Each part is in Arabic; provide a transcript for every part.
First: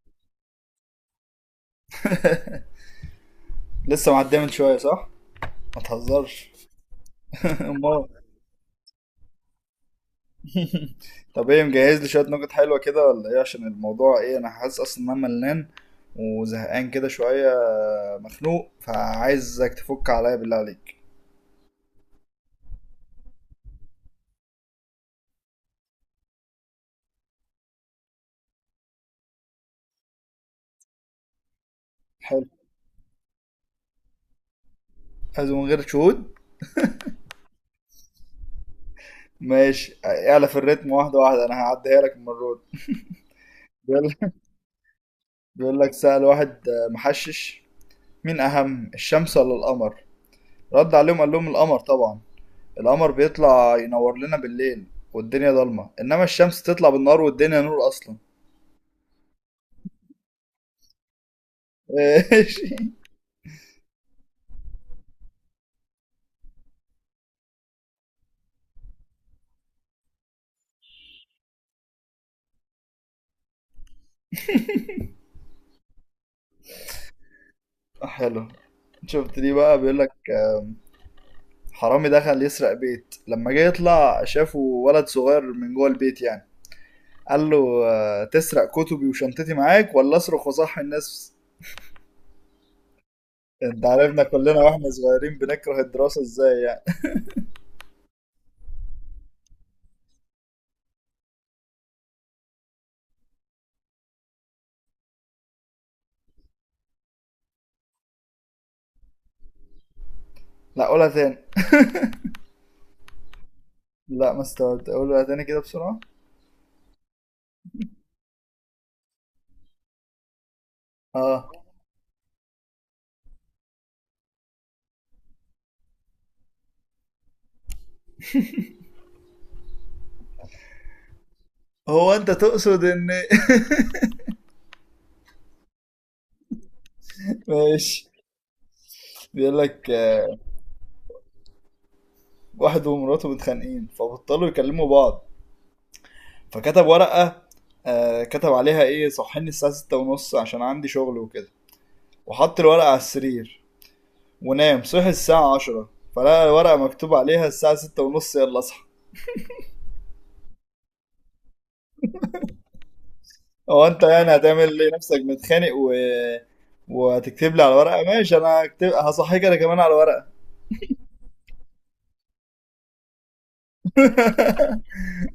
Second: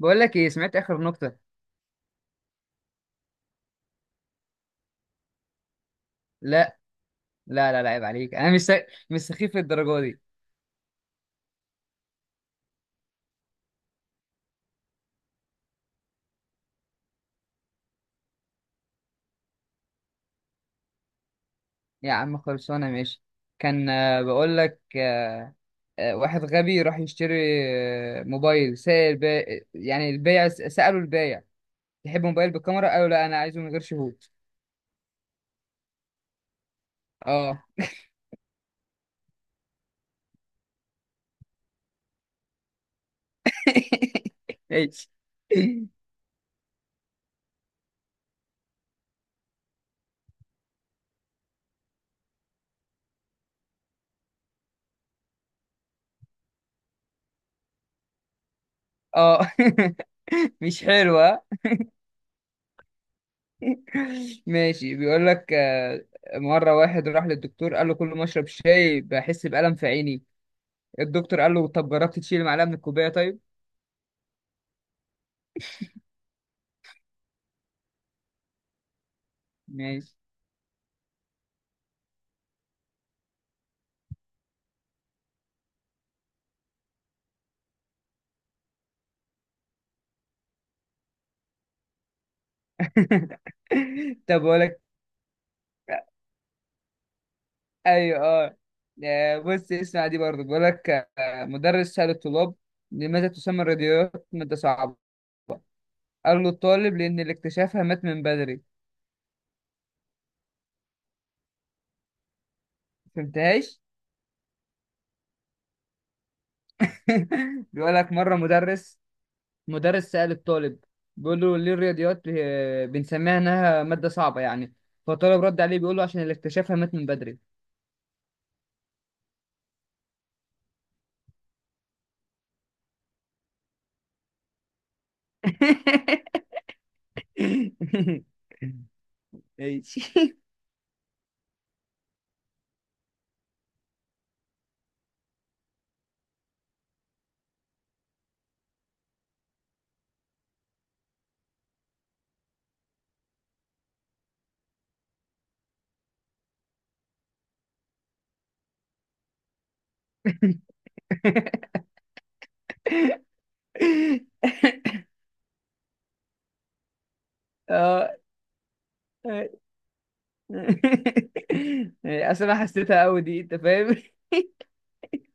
بقول لك ايه؟ سمعت اخر نكته؟ لسه معديه من شويه صح؟ ما تهزرش. لا، لا، لا، لا، عيب امال؟ عليك. انا مش سخيف للدرجه دي. طب ايه، مجهز لي شويه نكت حلوه كده ولا ايه؟ عشان الموضوع ايه، انا حاسس اصلا ان انا ملان وزهقان كده شويه، مخنوق، فعايزك تفك عليا بالله عليك. يا عم خلصانه. ماشي. كان آه، بقول لك واحد غبي راح يشتري موبايل سائل يعني البايع سأله البايع: تحب حلو، موبايل بالكاميرا؟ قالوا: لا، انا عايزه من غير شهود. عايزه من غير شهود. اه. ماشي، اعلى في الريتم واحده واحده، انا هعديها لك المره دي. بيقول ماشي. بيقول لك سأل واحد محشش، مين اهم الشمس ولا القمر؟ رد عليهم قال لهم القمر طبعا، القمر بيطلع ينور لنا بالليل والدنيا ضلمة، انما الشمس تطلع بالنهار والدنيا نور اصلا. اه. مش حلوة. ماشي. ماشي. بيقول لك مرة واحد راح للدكتور، قال له: كل ما اشرب شاي بحس بألم في عيني. الدكتور قال له: طب جربت تشيل معلقه من الكوبايه؟ طيب. حلو. شفت دي بقى. بيقول لك ماشي. حرامي دخل يسرق بيت، لما جه يطلع شافه ولد صغير من جوه البيت يعني، قال له تسرق كتبي وشنطتي معاك ولا اصرخ وصحي الناس؟ انت عارفنا طب كلنا بقول لك. واحنا صغيرين بنكره الدراسة ازاي يعني. ايوه، اه. بص اسمع دي برضه، بقول لك مدرس سأل الطلاب: لماذا تسمى الراديوات مادة صعبة؟ قال له الطالب: لأن اللي اكتشفها مات من بدري. لا قولها تاني. فهمتهاش. لا، ما استوعبت، قولها تاني كده بسرعة. بيقول لك مرة مدرس سأل الطالب، بيقول اه. له: ليه الرياضيات بنسميها إنها مادة صعبة يعني؟ فالطالب رد عليه بيقول له: عشان اللي اكتشفها مات من بدري. هو انت تقصد ان. ماشي. بيقول لك ماشي. واحد ومراته متخانقين فبطلوا يكلموا بعض، فكتب ورقة آه كتب عليها ايه، صحيني الساعة ستة ونص عشان عندي شغل وكده. وحط الورقة على السرير ونام. صحي الساعة عشرة فلقى الورقة مكتوب عليها الساعة ستة ونص يلا اصحى. هو انت يعني هتعمل ليه نفسك متخانق و... وهتكتب لي على ورقة؟ اه، ماشي، انا هكتب هصحيك انا كمان على ورقة. يعني اصل انا حسيتها قوي دي، انت فاهم؟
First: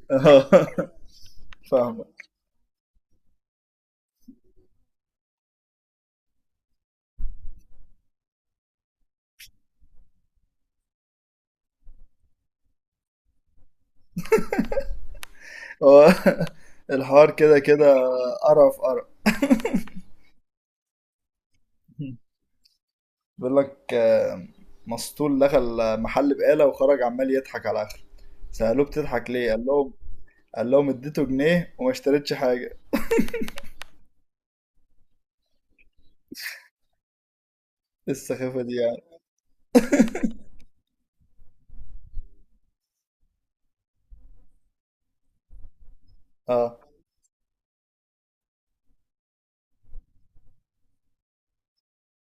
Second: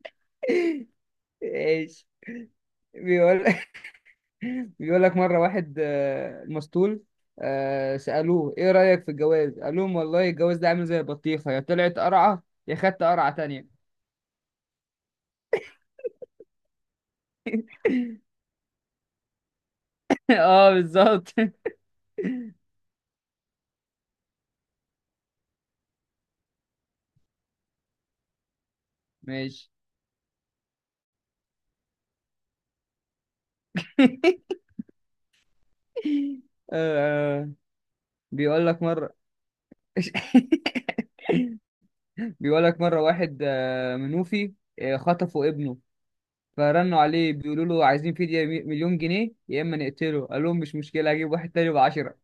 فاهمة. ايش؟ بيقول بيقول لك: مره واحد مسطول، سالوه: ايه رايك في الجواز؟ قال لهم: والله الجواز ده عامل زي البطيخه، يا طلعت قرعه يا خدت قرعه تانية. هو الحوار كده كده، قرف قرف. اه بالظبط. بيقول لك مسطول دخل محل بقالة وخرج عمال يضحك على آخره، سألوه بتضحك ليه، قال ماشي. لهم قال لهم اديته جنيه وما اشتريتش حاجة. إيه آه، السخافة بيقول دي لك يعني! مره بيقول لك مره واحد منوفي خطفوا ابنه، اه، فرنوا عليه بيقولوا له: عايزين فدية مليون جنيه يا اما نقتله. قال لهم: مش مشكلة، هجيب واحد تاني بعشرة.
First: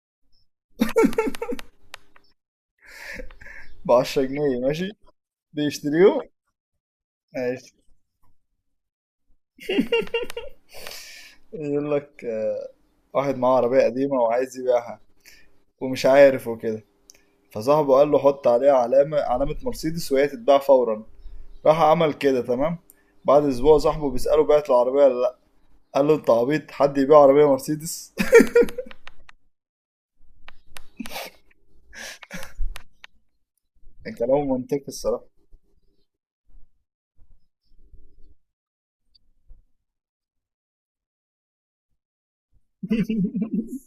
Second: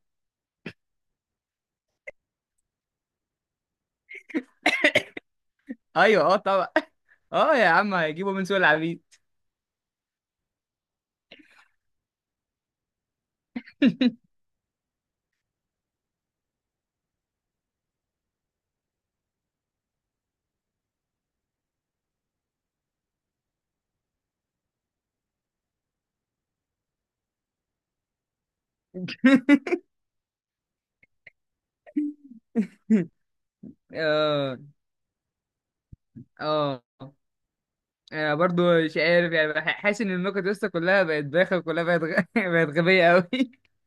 ب 10 جنيه، ماشي، بيشتريهم. ايوه، اه، طبعا. اه يا ماشي. عم، هيجيبوا من سوق العبيد. يقول لك واحد معاه عربية قديمة وعايز يبيعها ومش عارف وكده، فصاحبه قال له حط عليها علامة، علامة مرسيدس وهي تتباع فورا. راح عمل كده، تمام. بعد اسبوع صاحبه بيسأله بعت العربية ولا لا؟ قال له انت عبيط، حد يبيع عربية مرسيدس؟ كلام اه، منطقي الصراحة. اه. برضو مش عارف يعني، حاسس ان النكت لسه كلها بقت بايخه، كلها بقت غبيه قوي.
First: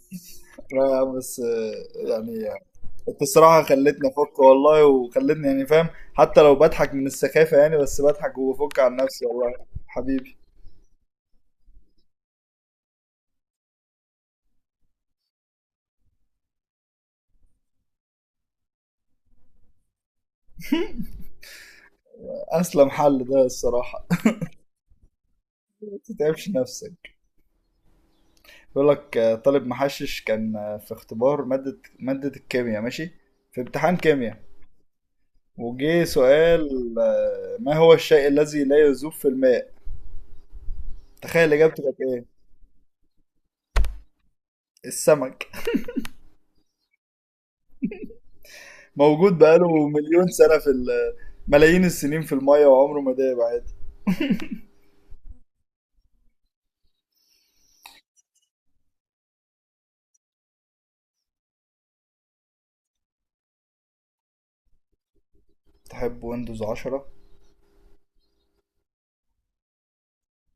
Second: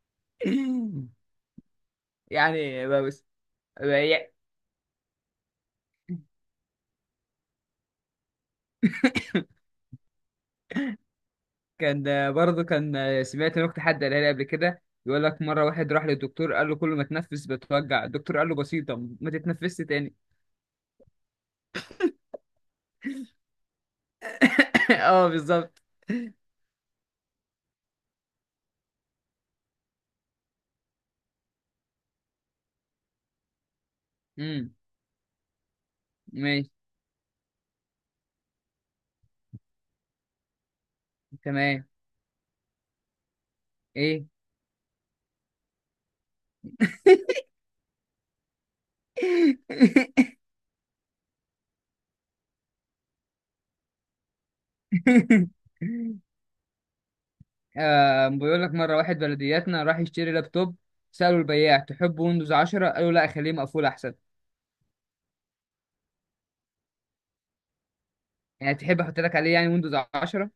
لا يا عم، بس يعني يعني بقى انت بس. الصراحة بقى خلتني يع- افك والله، وخلتني يعني فاهم، حتى لو بضحك من السخافة يعني، بس بضحك وبفك عن نفسي والله حبيبي. كان ده برضو، كان سمعت نكته حد قالها لي قبل كده، يقول لك: مره واحد راح للدكتور قال له: كل ما تنفس بتوجع. الدكتور قال له: بسيطه، ما تتنفسش تاني. اسلم حل ده الصراحة، اه بالظبط. ما تتعبش نفسك. بيقول لك طالب محشش كان في اختبار مادة الكيمياء، ماشي، في امتحان كيمياء. امم. وجه ماشي. سؤال ما هو الشيء الذي لا يذوب في الماء. تخيل اجابته تمام. كانت ايه؟ ايه. السمك. موجود بقاله مليون سنة في ملايين السنين في المية وعمره ما داب عادي. آه، بيقول لك: مرة واحد بلدياتنا راح يشتري لابتوب، سأله البياع: تحب ويندوز 10؟ قالوا: لا، خليه مقفول أحسن. تحب ويندوز 10. يعني تحب أحط لك عليه يعني ويندوز 10،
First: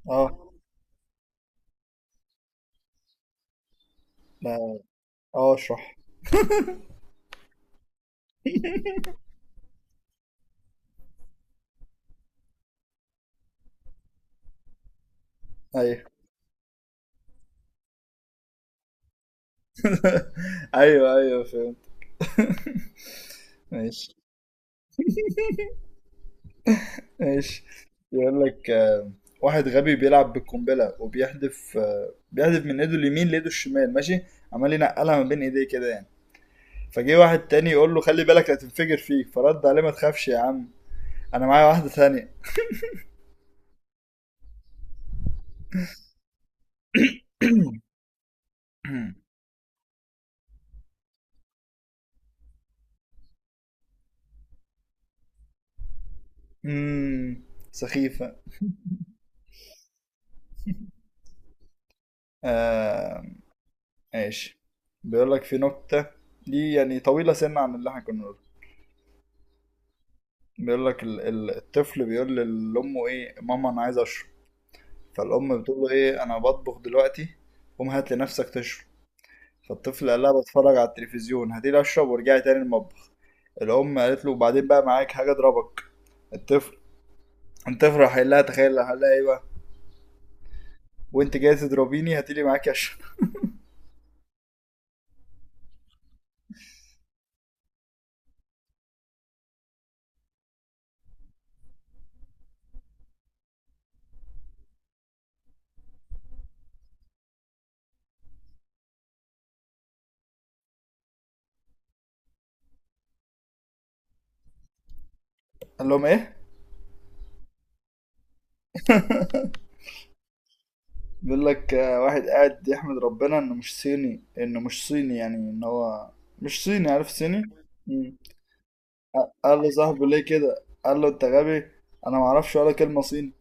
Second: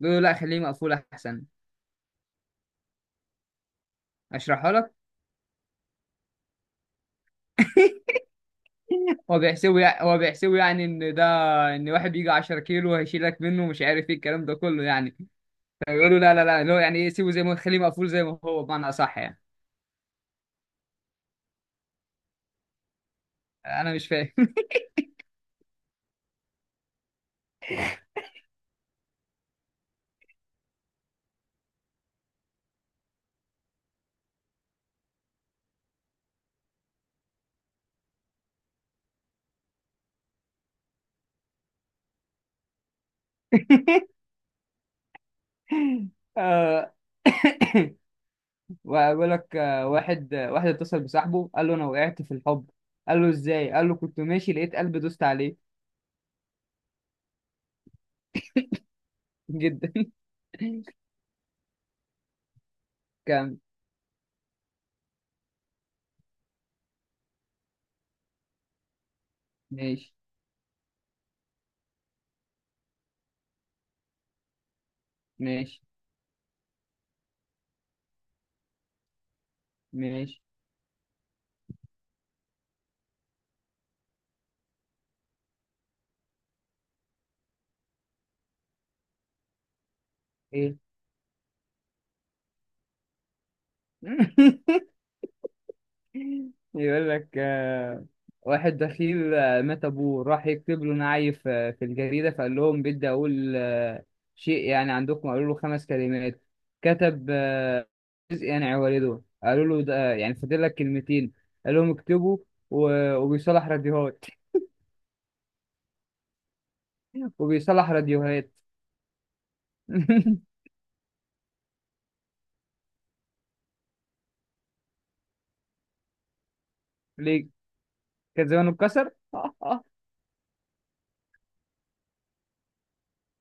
بيقولوا: لا، اه، خليه مقفول أحسن. أشرحها لا. لك. اه، اشرح. هو بيحسبه يعني، إن واحد بيجي 10 كيلو هيشيلك منه، مش عارف إيه الكلام ده كله يعني. ايوه. فبيقولوا: لا، لا، لا، اللي هو يعني إيه، سيبه زي ما، خليه مقفول زي ما هو، بمعنى أصح يعني. ايوه ايوه فهمت. أنا مش ماشي فاهم. ماشي. يقول لك واحد غبي بيلعب بالقنبلة وبيحدف، بيحدف من ايده اليمين لايده الشمال، ماشي، عمال ينقلها ما بين ايديه كده يعني. فجه واحد تاني يقول له خلي بالك هتنفجر فيك، فرد عليه ما تخافش يا عم، انا معايا واحدة تانية. آه، وبقول لك واحد، واحد اتصل بصاحبه قال له: انا وقعت في الحب. قال له: ازاي؟ قال له: كنت ماشي لقيت قلبي دوست عليه. امم. سخيفة. جدا. آه، كان ماشي. بيقول لك في نكتة، دي يعني طويلة سنة عن اللي احنا كنا بنقوله. ماشي، بيقول لك الطفل بيقول لأمه ايه ماما، أنا عايز أشرب. فالأم بتقول ماشي، له ايه، أنا بطبخ دلوقتي، قوم هات لنفسك تشرب. فالطفل قال ماشي. لها بتفرج على التلفزيون، هاتيلي أشرب وارجعي تاني المطبخ. الأم قالت له وبعدين بقى، معاك حاجة أضربك. الطفل الطفل راح قايل لها، تخيل، راح قال لها ايه بقى؟ ايه. وانت جاي تضربيني هاتيلي معاكي أشرب. يقول لك واحد دخيل مات ابوه، راح يكتب له نعيف في الجريدة، فقال لهم: بدي اقول شيء يعني عندكم. قالوا له: خمس كلمات. كتب: جزء يعني عوارضه. قالوا له: ده يعني فاضل لك كلمتين. قال لهم: اكتبوا وبيصلح راديوهات. قال لهم ايه؟ وبيصلح راديوهات. بيقول لك واحد قاعد يحمد ربنا انه مش صيني، انه مش صيني يعني، ان هو مش صيني. عارف صيني؟ ليه؟ مم. كان زمانه اتكسر. قال له صاحبه ليه كده؟ قال له انت غبي، انا ما اعرفش ولا كلمة صيني.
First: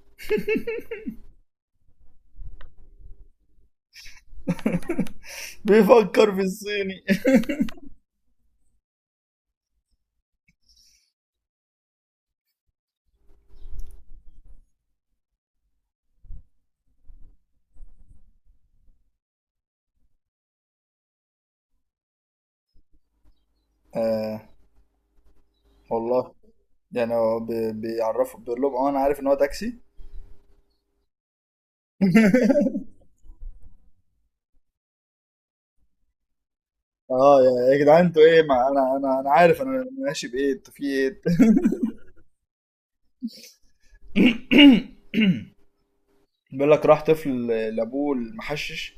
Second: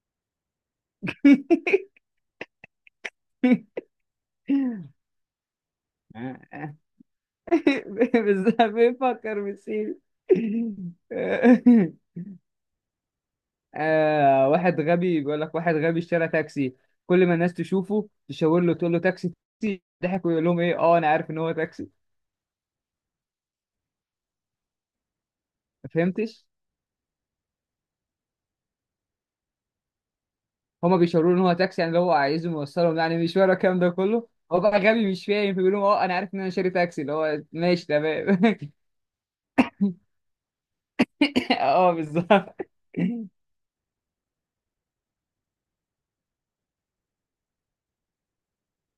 بيفكر في الصيني. بالظبط، بيفكر بالسيل. آه واحد غبي بيقول لك: واحد غبي اشترى تاكسي، كل ما الناس تشوفه تشاور له تقول له: تاكسي، تاكسي، ضحك ويقول لهم: ايه، اه، انا عارف ان هو تاكسي. آه ما والله فهمتش. يعني هو بيعرفه، بيقول لهم اه انا عارف ان هو تاكسي. هما بيشاوروا له ان هو تاكسي، يعني اللي هو عايزهم يوصلهم، يعني مشوار، الكلام ده كله، هو بقى غبي مش فاهم، فبيقول لهم: اه انا عارف ان انا شاري تاكسي، اللي اه هو يا يا ماشي جدعان، انتوا تمام. ايه؟ ما انا انا عارف انا ماشي بايه، انتوا في ايه؟ اه بالظبط. بيقول لك راح طفل لابوه المحشش،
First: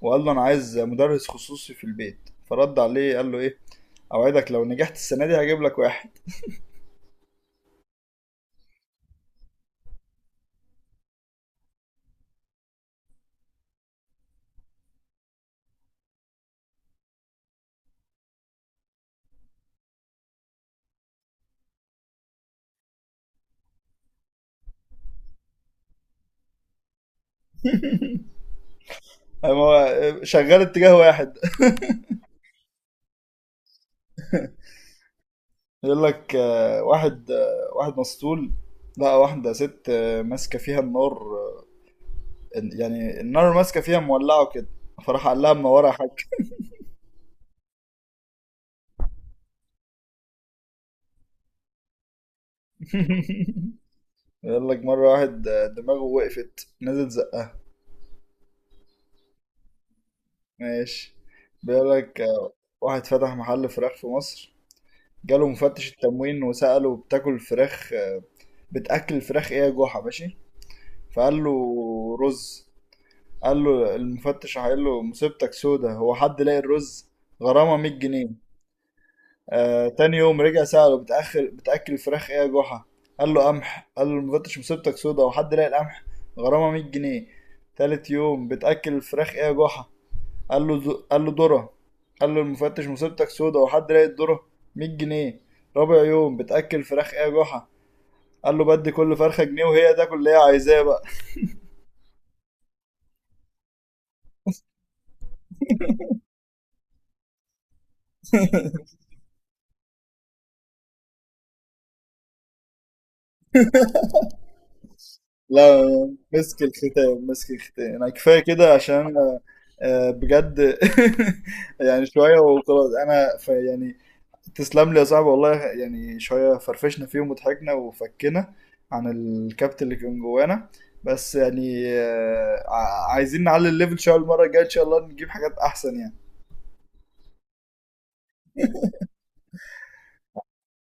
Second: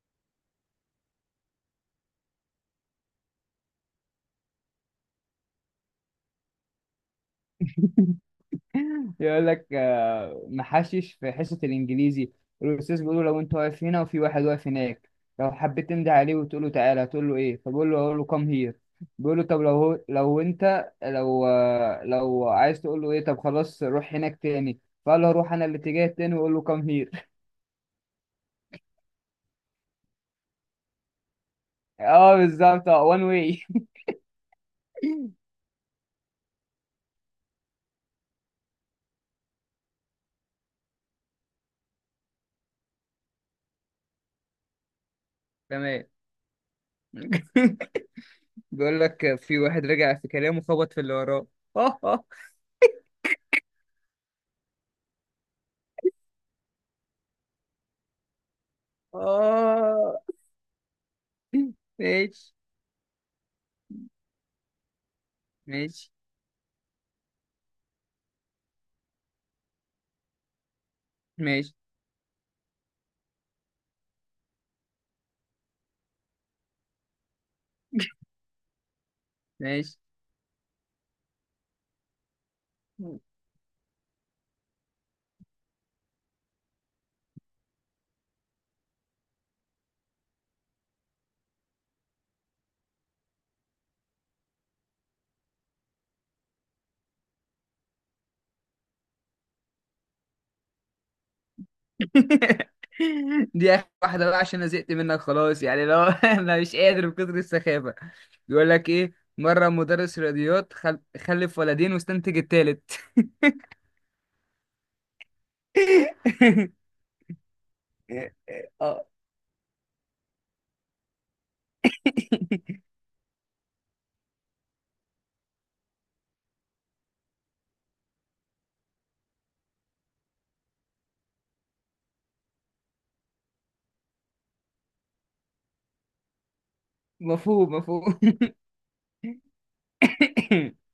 وقال له انا عايز مدرس خصوصي في البيت. فرد عليه قال له ايه، اوعدك لو نجحت السنه دي هجيب لك واحد. يقول لك محشش في حصة الإنجليزي، الأستاذ بيقول له: لو أنت واقف هنا، وفي واحد واقف هناك، لو حبيت تنده عليه وتقول له تعالى، هتقول له إيه؟ فبقول له: هقول له كام هير. بيقول له: طب لو هو لو أنت لو آه، لو عايز تقول له إيه؟ طب خلاص روح هناك تاني. فقال له: هروح أنا الاتجاه التاني وأقول له كام هير. قام هو شغال اتجاه واحد. اه بالظبط، اه، وان واي. يقول لك واحد واحد مسطول لقى واحده ست ماسكه فيها النار، يعني النار ماسكه فيها مولعه كده، فراح قال لها منوره يا تمام. حاج. بيقول لك: في واحد رجع في كلامه خبط في اللي وراه. اه، اه. بيقول لك مره واحد دماغه وقفت، نزل زقها. آه. ماشي. بيقول لك ماشي، واحد فتح محل فراخ في مصر، جاله مفتش ماشي، التموين وسأله بتاكل فراخ بتاكل الفراخ ايه يا جحا؟ ماشي. فقال له ماشي، رز. قال له المفتش قال له مصيبتك سودا، هو حد لاقي الرز؟ غرامه 100 جنيه. آه، ماشي. تاني يوم رجع سأله بتأخر بتأكل الفراخ ايه يا جحا؟ قال له قمح. قال له المفتش مصيبتك سودا، هو حد لاقي القمح؟ غرامه 100 جنيه. تالت يوم بتأكل الفراخ ايه يا جحا؟ قال له قال له ذره. قال له المفتش مصيبتك سودا، هو حد لاقي الذره؟ 100 جنيه. رابع يوم بتأكل الفراخ ايه يا جحا؟ قال له بدي كل فرخه جنيه وهي تاكل اللي هي عايزاه بقى. دي اخر واحده بقى، عشان انا زهقت منك خلاص يعني، لو، انا مش قادر من كتر السخافه. بيقول لك ايه: مره مدرس رياضيات خلف ولدين واستنتج التالت. لا، مسك الختام مسك الختام، انا كفايه كده عشان اه. أنا، بجد. يعني شويه وخلاص انا ف يعني، تسلم لي يا صاحبي والله. يعني شويه فرفشنا فيهم وضحكنا وفكنا عن الكابت اللي كان جوانا. بس يعني عايزين نعلي الليفل شويه المره الجايه ان شاء الله نجيب حاجات احسن يعني. مفهوم، مفهوم.